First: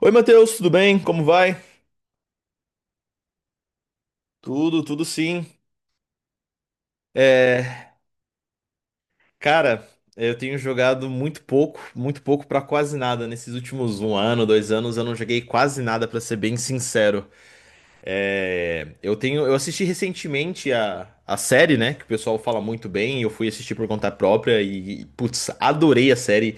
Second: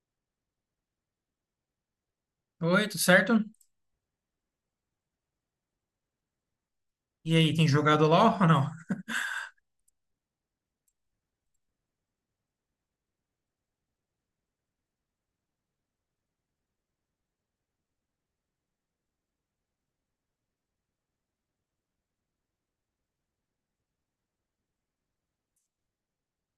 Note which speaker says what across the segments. Speaker 1: Oi, Matheus, tudo bem? Como vai?
Speaker 2: Oi, tudo certo?
Speaker 1: Tudo, sim.
Speaker 2: E aí, tem
Speaker 1: É,
Speaker 2: jogado LOL ou não?
Speaker 1: Cara, eu tenho jogado muito pouco pra quase nada. Nesses últimos um ano, dois anos, eu não joguei quase nada, pra ser bem sincero. Eu assisti recentemente a série, né? Que o pessoal fala muito bem. Eu fui assistir por conta própria e, putz, adorei a série.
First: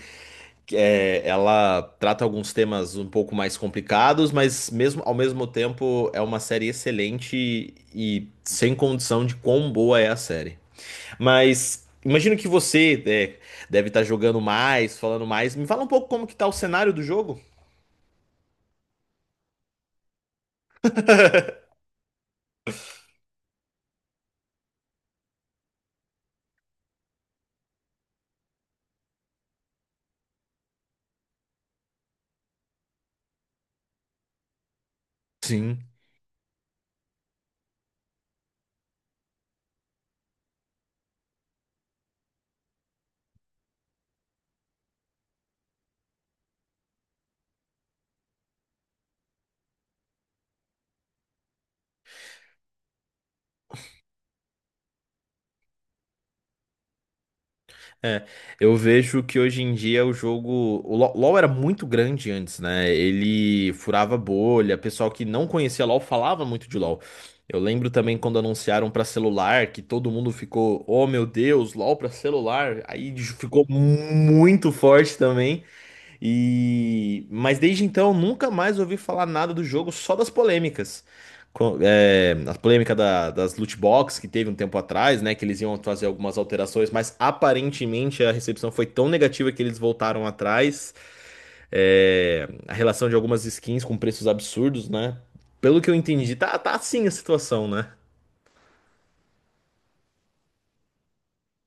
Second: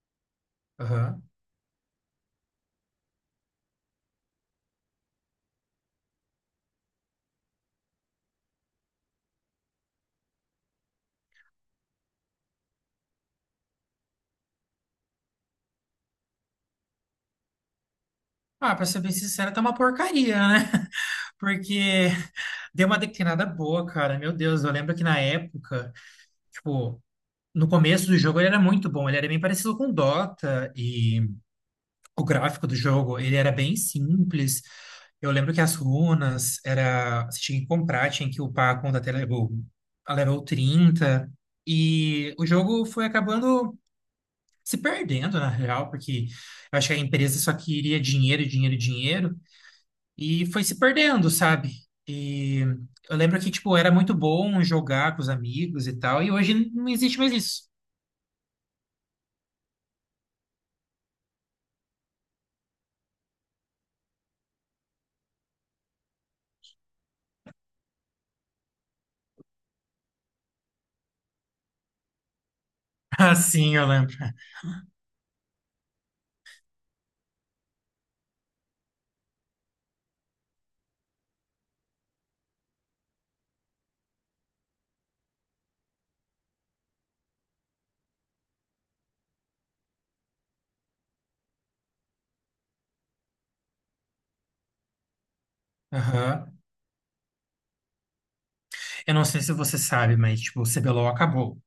Speaker 2: Aham.
Speaker 1: Ela trata alguns temas um pouco mais complicados, mas mesmo ao mesmo tempo é uma série excelente e sem condição de quão boa é a série. Mas imagino que deve estar jogando mais, falando mais. Me fala um pouco como que tá o cenário do jogo?
Speaker 2: Ah, pra ser bem sincero, tá uma porcaria, né? Porque deu uma declinada boa, cara. Meu Deus, eu lembro que na época, tipo, no começo do jogo ele era muito bom. Ele era bem parecido com Dota e o gráfico do jogo, ele era bem simples. Eu lembro que as
Speaker 1: Sim.
Speaker 2: runas era, você tinha que comprar, tinha que upar a conta até level, a level trinta. E o jogo foi acabando se perdendo, na real, porque eu acho que a empresa só queria dinheiro, dinheiro, dinheiro, e foi se perdendo, sabe? E eu lembro que, tipo, era muito bom jogar com os amigos e tal, e hoje não existe mais isso.
Speaker 1: É, eu vejo que hoje em dia o jogo. O LoL era muito grande antes, né? Ele furava bolha, pessoal que não conhecia LoL falava muito de LoL. Eu lembro também quando anunciaram pra celular que todo mundo ficou, oh meu Deus, LoL pra celular. Aí
Speaker 2: Ah,
Speaker 1: ficou
Speaker 2: sim, eu lembro.
Speaker 1: muito forte também. E mas desde então nunca mais ouvi falar nada do jogo, só das polêmicas. A polêmica das loot box que teve um tempo atrás, né? Que eles iam fazer algumas alterações, mas aparentemente a recepção foi tão negativa que eles voltaram atrás. A relação de algumas skins com preços absurdos, né? Pelo que eu entendi,
Speaker 2: Aham.
Speaker 1: tá assim a situação, né?
Speaker 2: Eu não sei se você sabe, mas, tipo, o CBLOL acabou.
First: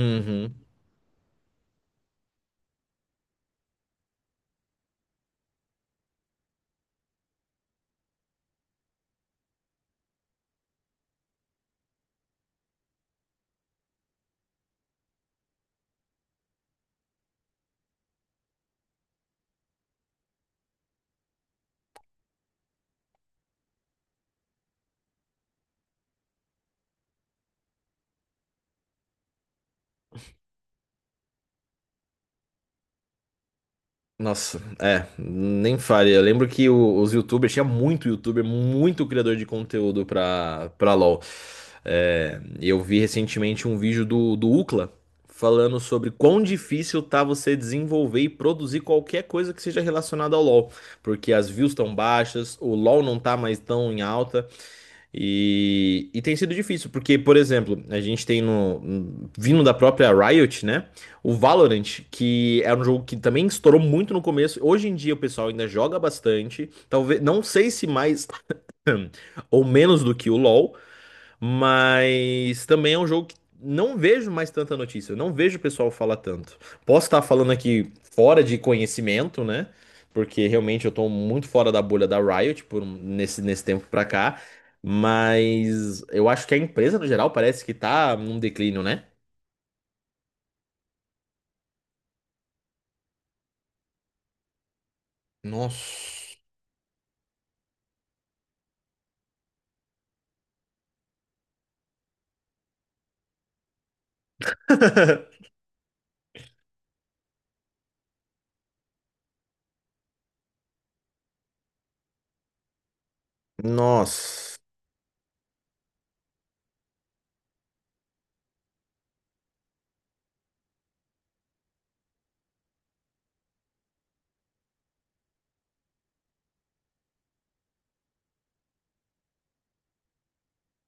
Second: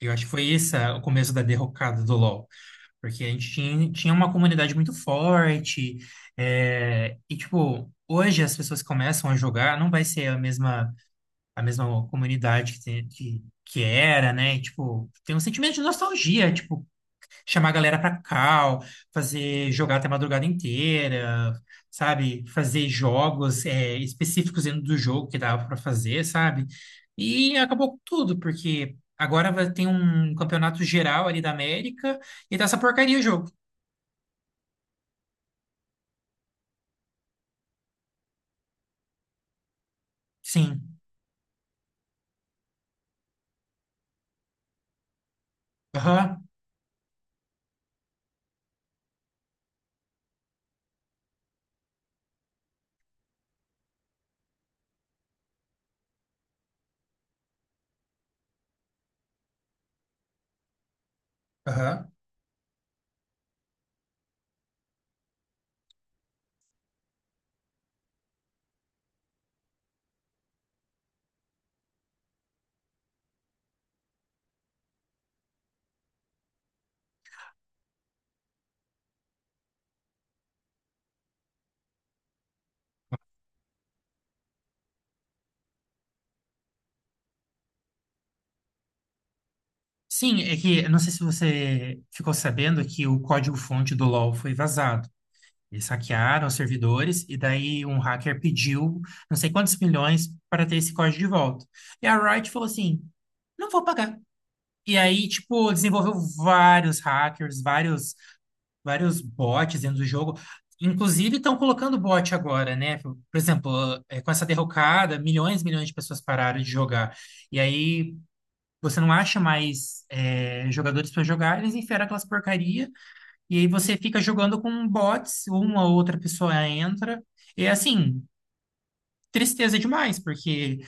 Speaker 2: Eu acho que foi esse o começo da derrocada do LoL. Porque a gente tinha uma comunidade muito forte, e, tipo, hoje as pessoas que começam a jogar, não vai ser a mesma comunidade que era, né? E, tipo, tem um sentimento de nostalgia, tipo, chamar a galera pra cal, fazer jogar até a madrugada inteira, sabe? Fazer jogos específicos dentro do jogo que dava pra fazer, sabe? E acabou com tudo, porque agora vai ter um campeonato geral ali da América e tá essa porcaria o jogo.
Speaker 1: Nossa, é, nem fale. Eu lembro que os YouTubers, tinha muito YouTuber, muito criador de conteúdo pra
Speaker 2: Sim.
Speaker 1: LoL. Eu vi recentemente um vídeo do ucla falando sobre quão
Speaker 2: Aham.
Speaker 1: difícil tá você desenvolver e produzir qualquer coisa que seja relacionada ao LoL. Porque as views estão baixas, o LoL não tá mais tão em alta. E tem sido difícil, porque, por exemplo, a gente tem no, vindo da própria Riot, né? O Valorant,
Speaker 2: Aham.
Speaker 1: que era um jogo que também estourou muito no começo, hoje em dia o pessoal ainda joga bastante, talvez, não sei se mais ou menos do que o LoL, mas também é um jogo que não vejo mais tanta notícia, não vejo o pessoal falar tanto. Posso estar falando aqui fora de conhecimento, né? Porque realmente eu tô muito fora da bolha da Riot por nesse tempo pra cá, mas eu acho que a empresa no geral parece que tá num declínio, né?
Speaker 2: Sim, é que eu não sei se você ficou sabendo que o código-fonte do LoL foi vazado. Eles
Speaker 1: Nossa.
Speaker 2: saquearam os servidores e daí um hacker pediu não sei quantos milhões para ter esse código de volta. E a Riot falou assim: não vou pagar. E aí, tipo, desenvolveu vários hackers, vários bots dentro do jogo. Inclusive, estão colocando bot agora, né? Por exemplo, com essa
Speaker 1: Nossa.
Speaker 2: derrocada, milhões e milhões de pessoas pararam de jogar. E aí, você não acha mais jogadores para jogar, eles enfiaram aquelas porcaria e aí você fica jogando com bots, uma ou outra pessoa entra. E assim, tristeza demais, porque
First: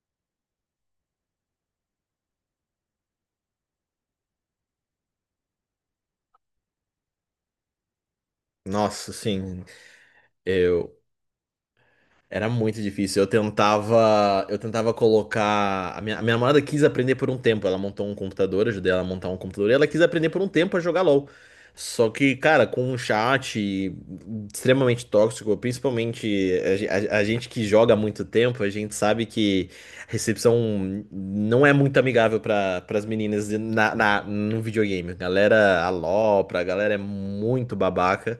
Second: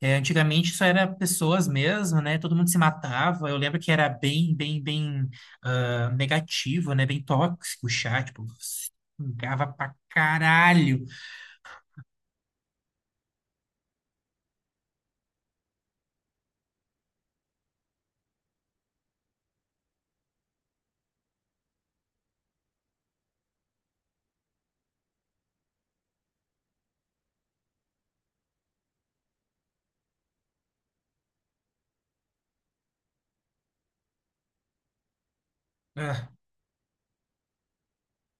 Speaker 2: antigamente só era pessoas mesmo, né? Todo mundo se matava. Eu lembro que era bem, bem, bem negativo, né? Bem tóxico o chat, tipo,
Speaker 1: Nossa, sim,
Speaker 2: xingava pra
Speaker 1: eu
Speaker 2: caralho.
Speaker 1: era muito difícil. Eu tentava colocar. A minha namorada quis aprender por um tempo. Ela montou um computador, eu ajudei ela a montar um computador e ela quis aprender por um tempo a jogar LoL. Só que, cara, com um chat extremamente tóxico, principalmente a gente que joga há muito tempo, a gente sabe que a recepção não é muito amigável para as meninas na, no videogame. Galera alopra, a
Speaker 2: Ah,
Speaker 1: LOL, pra galera é muito babaca.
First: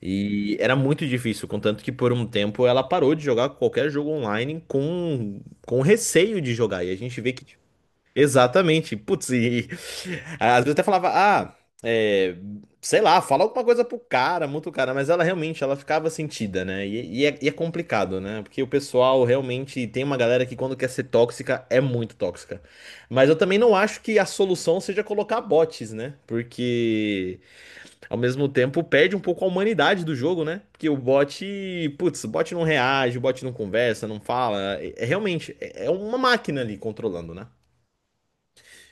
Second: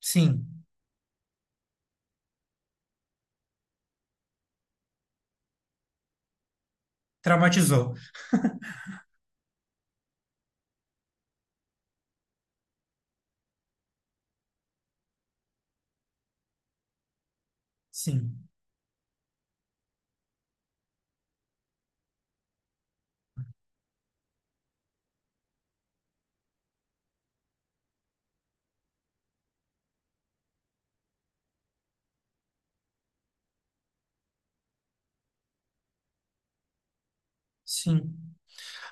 Speaker 1: E
Speaker 2: sim,
Speaker 1: era muito difícil, contanto que por um tempo ela parou de jogar qualquer jogo online com receio de jogar. E a gente vê que. Tipo,
Speaker 2: traumatizou.
Speaker 1: exatamente. Putz, e às vezes até falava, é, sei lá, fala alguma coisa pro cara, muito cara, mas ela realmente ela ficava sentida, né? E é complicado, né?
Speaker 2: Sim,
Speaker 1: Porque o pessoal realmente tem uma galera que quando quer ser tóxica é muito tóxica. Mas eu também não acho que a solução seja colocar bots, né? Porque. Ao mesmo tempo, perde um pouco a humanidade do jogo, né? Porque o bot, putz, o bot não reage, o bot não conversa, não fala. É é uma máquina ali controlando, né?
Speaker 2: sim.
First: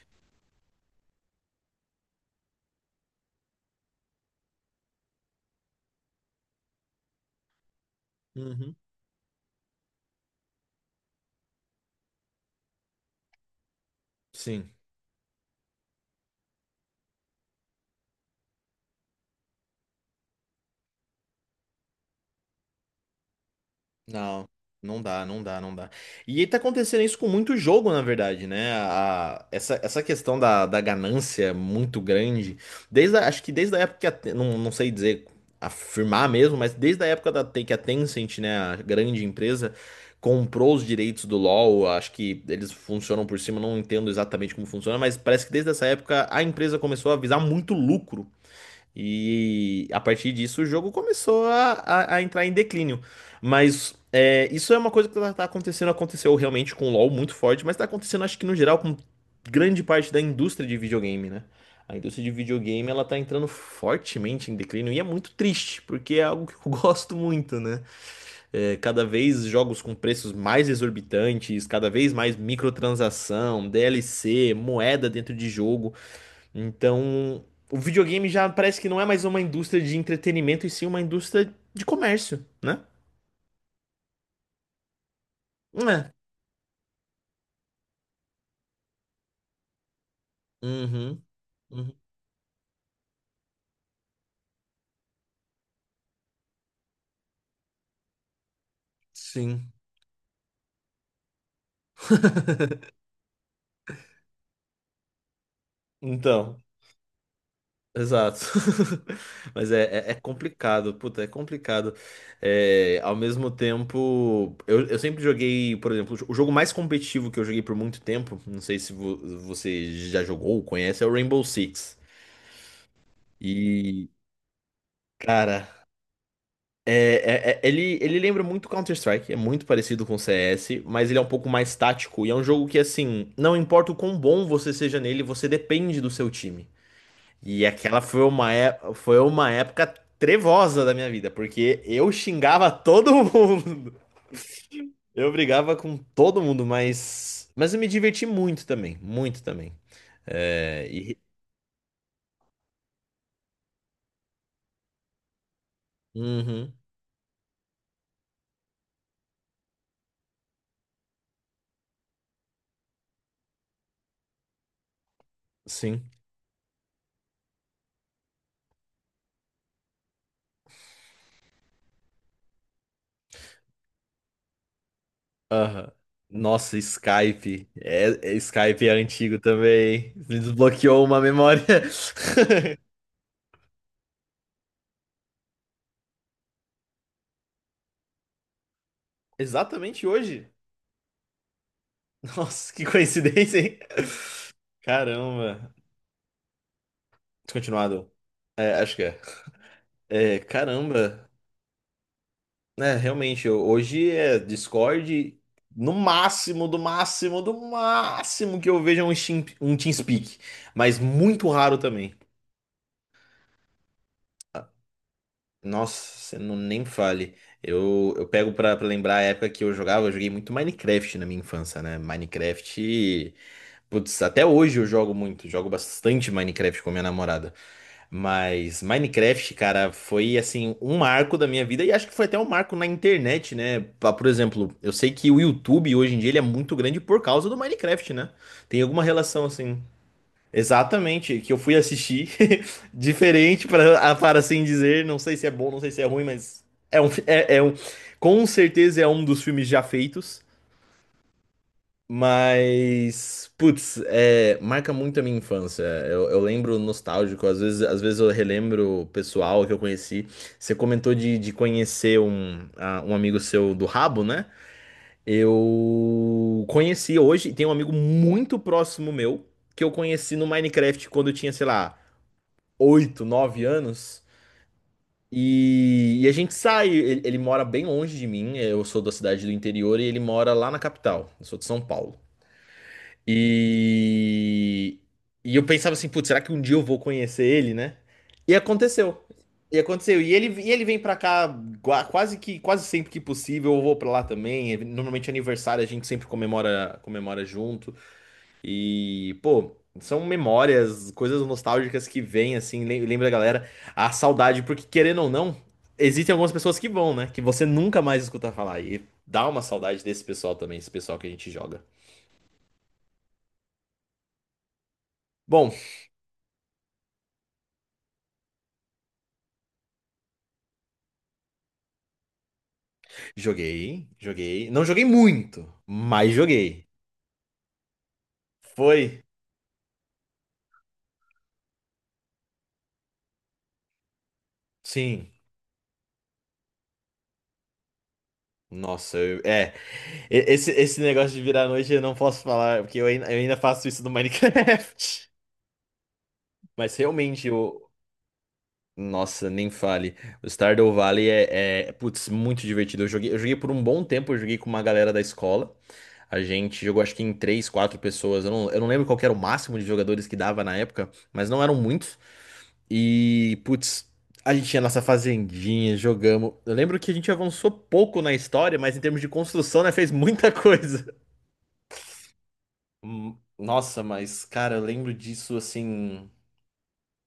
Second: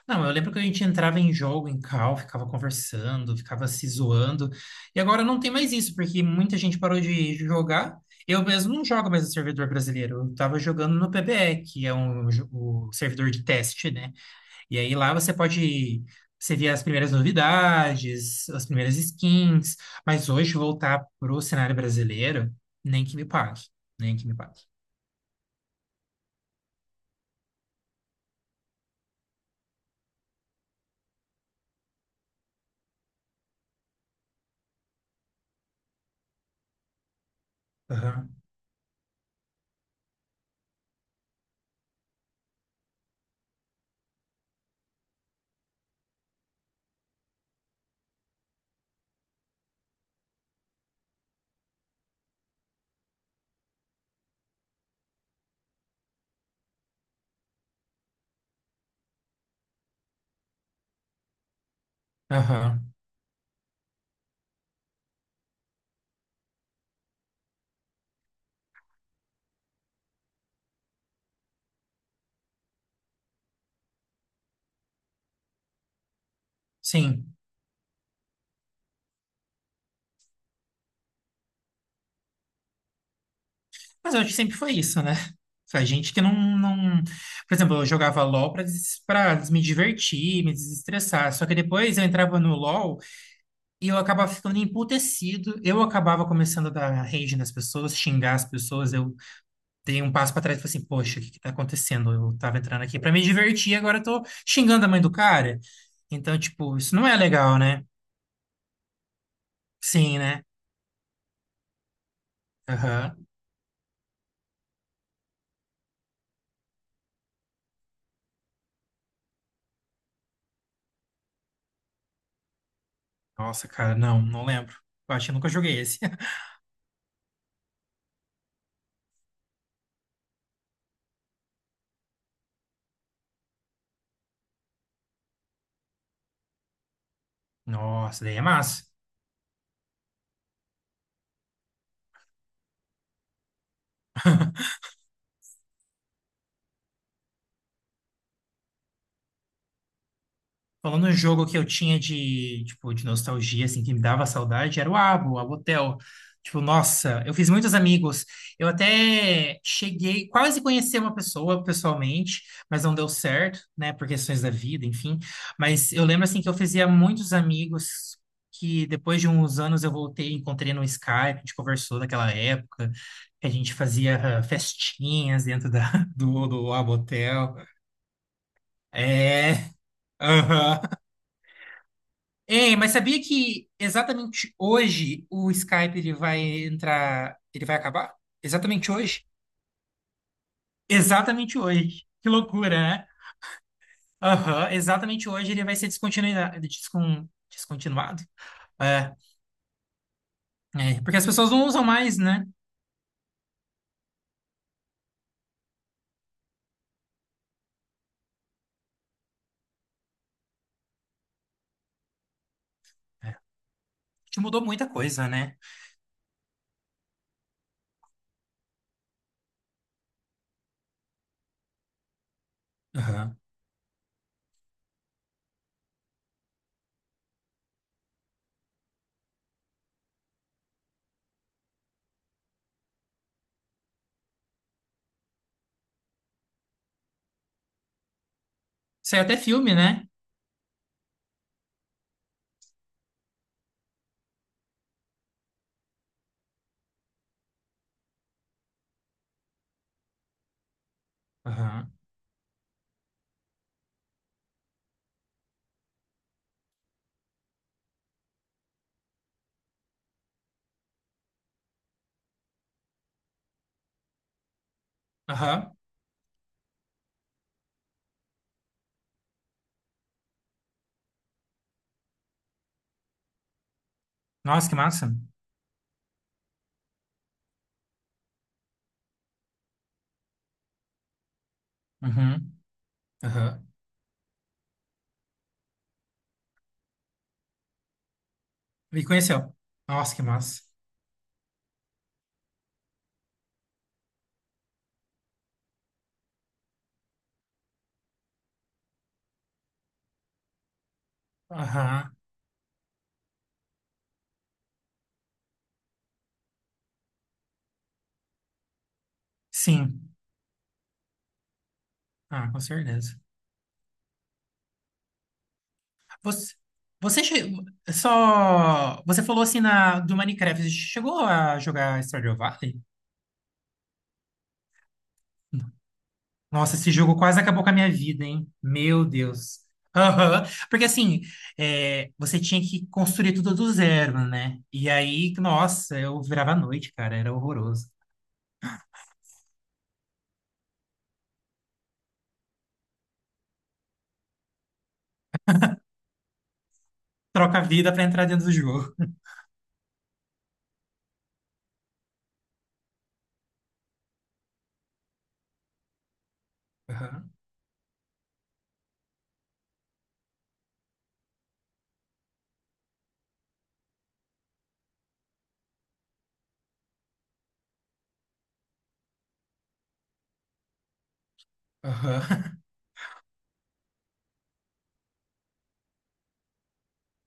Speaker 2: Não, eu lembro que a gente entrava em jogo, em call, ficava conversando, ficava se zoando. E agora não tem mais isso, porque muita gente parou de jogar. Eu
Speaker 1: Uhum.
Speaker 2: mesmo não jogo mais no servidor brasileiro. Eu tava jogando no PBE, que é o servidor de teste, né?
Speaker 1: Sim.
Speaker 2: E aí lá você pode. Você vê as primeiras novidades, as primeiras skins. Mas hoje voltar pro cenário brasileiro, nem que me pague. Nem que me
Speaker 1: Não,
Speaker 2: pague.
Speaker 1: não dá, não dá, não dá. E tá acontecendo isso com muito jogo, na verdade, né? Essa questão da, da ganância é muito grande, desde acho que desde a época que a não, não sei dizer, afirmar mesmo, mas desde a época da, que a
Speaker 2: Aham,
Speaker 1: Tencent, né, a grande empresa, comprou os direitos do LoL, acho que eles funcionam por cima, não entendo exatamente como funciona, mas parece que desde essa época a empresa começou a visar muito lucro. E a partir disso o jogo começou a entrar em declínio. Mas é, isso é uma coisa que tá acontecendo, aconteceu realmente com o LoL muito forte, mas tá acontecendo acho que no geral com grande parte da indústria de videogame, né? A indústria de
Speaker 2: aham,
Speaker 1: videogame ela tá entrando fortemente em declínio e é muito triste, porque é algo que eu gosto muito, né? É, cada vez jogos com preços mais exorbitantes, cada vez mais microtransação, DLC, moeda dentro de jogo.
Speaker 2: sim.
Speaker 1: Então, o videogame já parece que não é mais uma indústria de entretenimento e sim uma indústria de comércio, né?
Speaker 2: Mas eu acho que sempre foi isso, né? A gente
Speaker 1: É.
Speaker 2: que não, não... Por exemplo, eu jogava LOL pra me divertir, me
Speaker 1: Uhum.
Speaker 2: desestressar. Só que
Speaker 1: Uhum.
Speaker 2: depois eu entrava no LOL e eu acabava ficando emputecido. Eu acabava começando a dar rage nas pessoas, xingar as pessoas. Eu
Speaker 1: Sim.
Speaker 2: dei um passo para trás e falei assim, poxa, o que que tá acontecendo? Eu tava entrando aqui para me divertir, agora eu tô xingando a mãe do cara. Então,
Speaker 1: Então,
Speaker 2: tipo, isso não é legal, né?
Speaker 1: exato. Mas é
Speaker 2: Sim, né?
Speaker 1: complicado, puta, é complicado. É, ao
Speaker 2: Aham.
Speaker 1: mesmo tempo, eu sempre joguei, por exemplo, o jogo mais competitivo que eu joguei por muito tempo, não sei se vo- você já jogou ou conhece, é o Rainbow Six.
Speaker 2: Nossa, cara,
Speaker 1: E,
Speaker 2: não, não lembro. Eu acho que eu nunca
Speaker 1: cara,
Speaker 2: joguei esse.
Speaker 1: Ele lembra muito Counter-Strike, é muito parecido com o CS, mas ele é um pouco mais tático e é um jogo que, assim, não importa o quão bom você seja nele, você depende do seu time. E aquela foi
Speaker 2: Nossa, daí é massa.
Speaker 1: foi uma época trevosa da minha vida, porque eu xingava todo mundo. Eu brigava com todo mundo, mas eu me diverti muito também, muito também. É,
Speaker 2: Falando um
Speaker 1: e,
Speaker 2: jogo que eu tinha de, tipo, de nostalgia, assim, que me dava saudade, era o Abo Hotel. Tipo,
Speaker 1: uhum,
Speaker 2: nossa, eu fiz muitos amigos. Eu até cheguei, quase conheci uma pessoa pessoalmente, mas não deu certo, né, por questões da vida, enfim. Mas
Speaker 1: sim.
Speaker 2: eu lembro, assim, que eu fazia muitos amigos que depois de uns anos eu voltei, encontrei no Skype, a gente conversou daquela época, que a gente fazia festinhas dentro da,
Speaker 1: Aham.
Speaker 2: do
Speaker 1: Nossa,
Speaker 2: Abo Hotel.
Speaker 1: Skype. É, Skype é antigo
Speaker 2: É,
Speaker 1: também. Me
Speaker 2: aham.
Speaker 1: desbloqueou uma memória.
Speaker 2: É, mas sabia que exatamente hoje o Skype ele vai entrar, ele vai acabar? Exatamente hoje?
Speaker 1: Exatamente hoje.
Speaker 2: Exatamente hoje. Que loucura,
Speaker 1: Nossa, que
Speaker 2: né?
Speaker 1: coincidência, hein?
Speaker 2: Aham, exatamente hoje ele
Speaker 1: Caramba.
Speaker 2: vai ser descontinuado, descon,
Speaker 1: Descontinuado.
Speaker 2: descontinuado.
Speaker 1: É, acho que
Speaker 2: É,
Speaker 1: é. É,
Speaker 2: é, porque as
Speaker 1: caramba.
Speaker 2: pessoas não usam mais, né?
Speaker 1: É, realmente, hoje é Discord. No máximo, do máximo, do máximo que eu vejo é um, um TeamSpeak. Mas muito raro também.
Speaker 2: É, que mudou muita coisa, né?
Speaker 1: Nossa, você não nem fale. Eu pego pra lembrar a época que eu jogava, eu joguei muito Minecraft na minha infância, né? Minecraft,
Speaker 2: Aham.
Speaker 1: putz, até hoje eu jogo muito, jogo bastante Minecraft com a minha namorada. Mas Minecraft, cara, foi assim um marco da minha vida e acho que foi até um marco na internet, né? Por exemplo, eu sei que o YouTube hoje em dia ele é muito grande por causa do Minecraft, né? Tem alguma
Speaker 2: Saiu até
Speaker 1: relação
Speaker 2: filme,
Speaker 1: assim?
Speaker 2: né?
Speaker 1: Exatamente, que eu fui assistir, diferente para para assim dizer, não sei se é bom, não sei se é ruim, mas é é um, com certeza é um dos filmes já feitos,
Speaker 2: Aham.
Speaker 1: mas putz, é, marca muito a minha infância. Eu lembro nostálgico, às vezes eu relembro o pessoal que eu conheci. Você comentou de conhecer um amigo seu do rabo, né?
Speaker 2: Aham.
Speaker 1: Eu conheci hoje, tem um amigo muito próximo meu que eu conheci no Minecraft quando eu tinha, sei lá, 8 9 anos.
Speaker 2: Nossa, que massa.
Speaker 1: E a gente sai. Ele mora bem longe de mim. Eu sou da cidade do interior e ele mora lá na capital. Eu sou de São Paulo.
Speaker 2: Uhum. Aham.
Speaker 1: E, e eu pensava assim, putz, será que um dia eu vou conhecer ele, né? E
Speaker 2: Me
Speaker 1: aconteceu.
Speaker 2: conheceu.
Speaker 1: E
Speaker 2: Nossa,
Speaker 1: aconteceu.
Speaker 2: que massa.
Speaker 1: E ele vem pra cá quase que quase sempre que possível. Eu vou pra lá também. Normalmente aniversário a gente sempre comemora junto. E, pô, são memórias, coisas nostálgicas
Speaker 2: Aham.
Speaker 1: que vêm, assim, lembra a galera a saudade, porque querendo ou não, existem algumas pessoas que vão, né? Que você nunca mais escuta falar. E dá uma saudade
Speaker 2: Sim.
Speaker 1: desse pessoal também, esse pessoal que a gente joga.
Speaker 2: Ah, com certeza.
Speaker 1: Bom,
Speaker 2: Você, você che- só. Você falou assim na, do Minecraft. Você chegou a jogar Stardew Valley?
Speaker 1: joguei, joguei. Não joguei muito, mas
Speaker 2: Nossa,
Speaker 1: joguei.
Speaker 2: esse jogo quase acabou com a minha vida, hein?
Speaker 1: Foi?
Speaker 2: Meu Deus. Aham. Porque assim, você tinha que construir tudo do zero, né? E
Speaker 1: Sim.
Speaker 2: aí, nossa, eu virava à noite, cara. Era horroroso.
Speaker 1: Nossa, é. Esse negócio de virar a noite eu não posso falar, porque eu ainda faço isso no Minecraft. Mas realmente,
Speaker 2: Troca a vida pra entrar dentro do jogo.
Speaker 1: nossa, nem fale. O Stardew Valley putz, muito divertido. Eu joguei por um bom tempo, eu joguei com uma galera da escola. A gente jogou acho que
Speaker 2: Aham,
Speaker 1: em três, quatro pessoas. Eu não lembro qual que era o máximo de jogadores que dava na época, mas não eram muitos. E, putz, a gente tinha nossa fazendinha, jogamos. Eu lembro que a gente avançou pouco na história, mas em termos de construção, né, fez muita coisa.
Speaker 2: aham.
Speaker 1: Nossa, mas, cara, eu lembro disso assim,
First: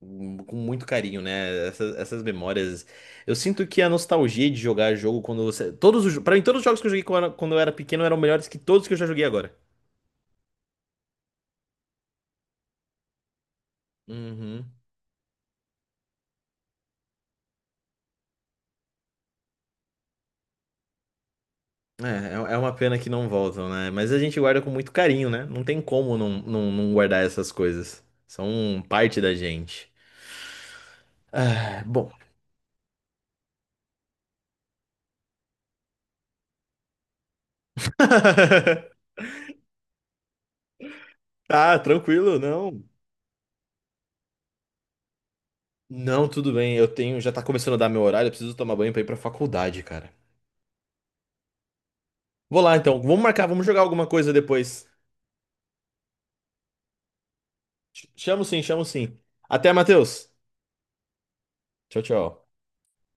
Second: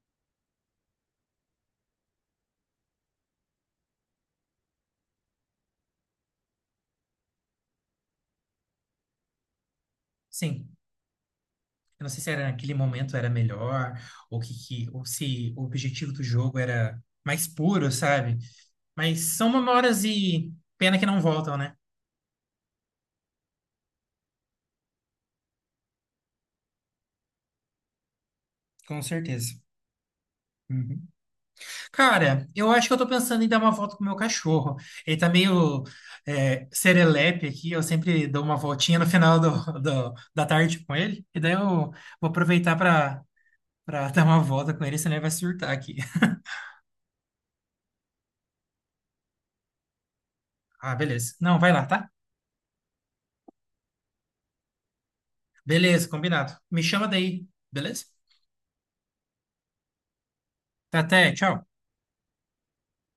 Speaker 1: com muito carinho, né? Essas memórias. Eu sinto que a nostalgia de jogar jogo quando você. Pra mim, todos os jogos que eu joguei quando eu era pequeno eram melhores que todos que eu já joguei agora.
Speaker 2: Sim, eu não sei se era naquele momento era melhor, ou que,
Speaker 1: Uhum.
Speaker 2: que- ou se o objetivo do jogo era mais puro, sabe? Mas são memórias e pena que não voltam, né?
Speaker 1: É é uma pena que não voltam, né? Mas a gente guarda com muito carinho, né? Não tem como não, não, não guardar essas coisas. São
Speaker 2: Com
Speaker 1: parte da
Speaker 2: certeza.
Speaker 1: gente.
Speaker 2: Uhum.
Speaker 1: Ah, bom.
Speaker 2: Cara, eu acho que eu tô pensando em dar uma volta com o meu cachorro. Ele tá meio serelepe aqui, eu sempre dou uma voltinha no final da tarde com ele. E daí eu
Speaker 1: Tá,
Speaker 2: vou
Speaker 1: tranquilo,
Speaker 2: aproveitar
Speaker 1: não.
Speaker 2: pra dar uma volta com ele, senão ele vai surtar aqui.
Speaker 1: Não, tudo bem. Eu tenho, já tá começando a dar meu horário, eu preciso tomar banho pra ir pra faculdade, cara.
Speaker 2: Ah, beleza. Não, vai lá, tá?
Speaker 1: Vou lá então. Vamos marcar, vamos jogar alguma coisa depois.
Speaker 2: Beleza, combinado. Me chama daí, beleza?
Speaker 1: Chamo sim, chamo sim. Até, Matheus.
Speaker 2: Tá, até, tchau.
Speaker 1: Tchau, tchau.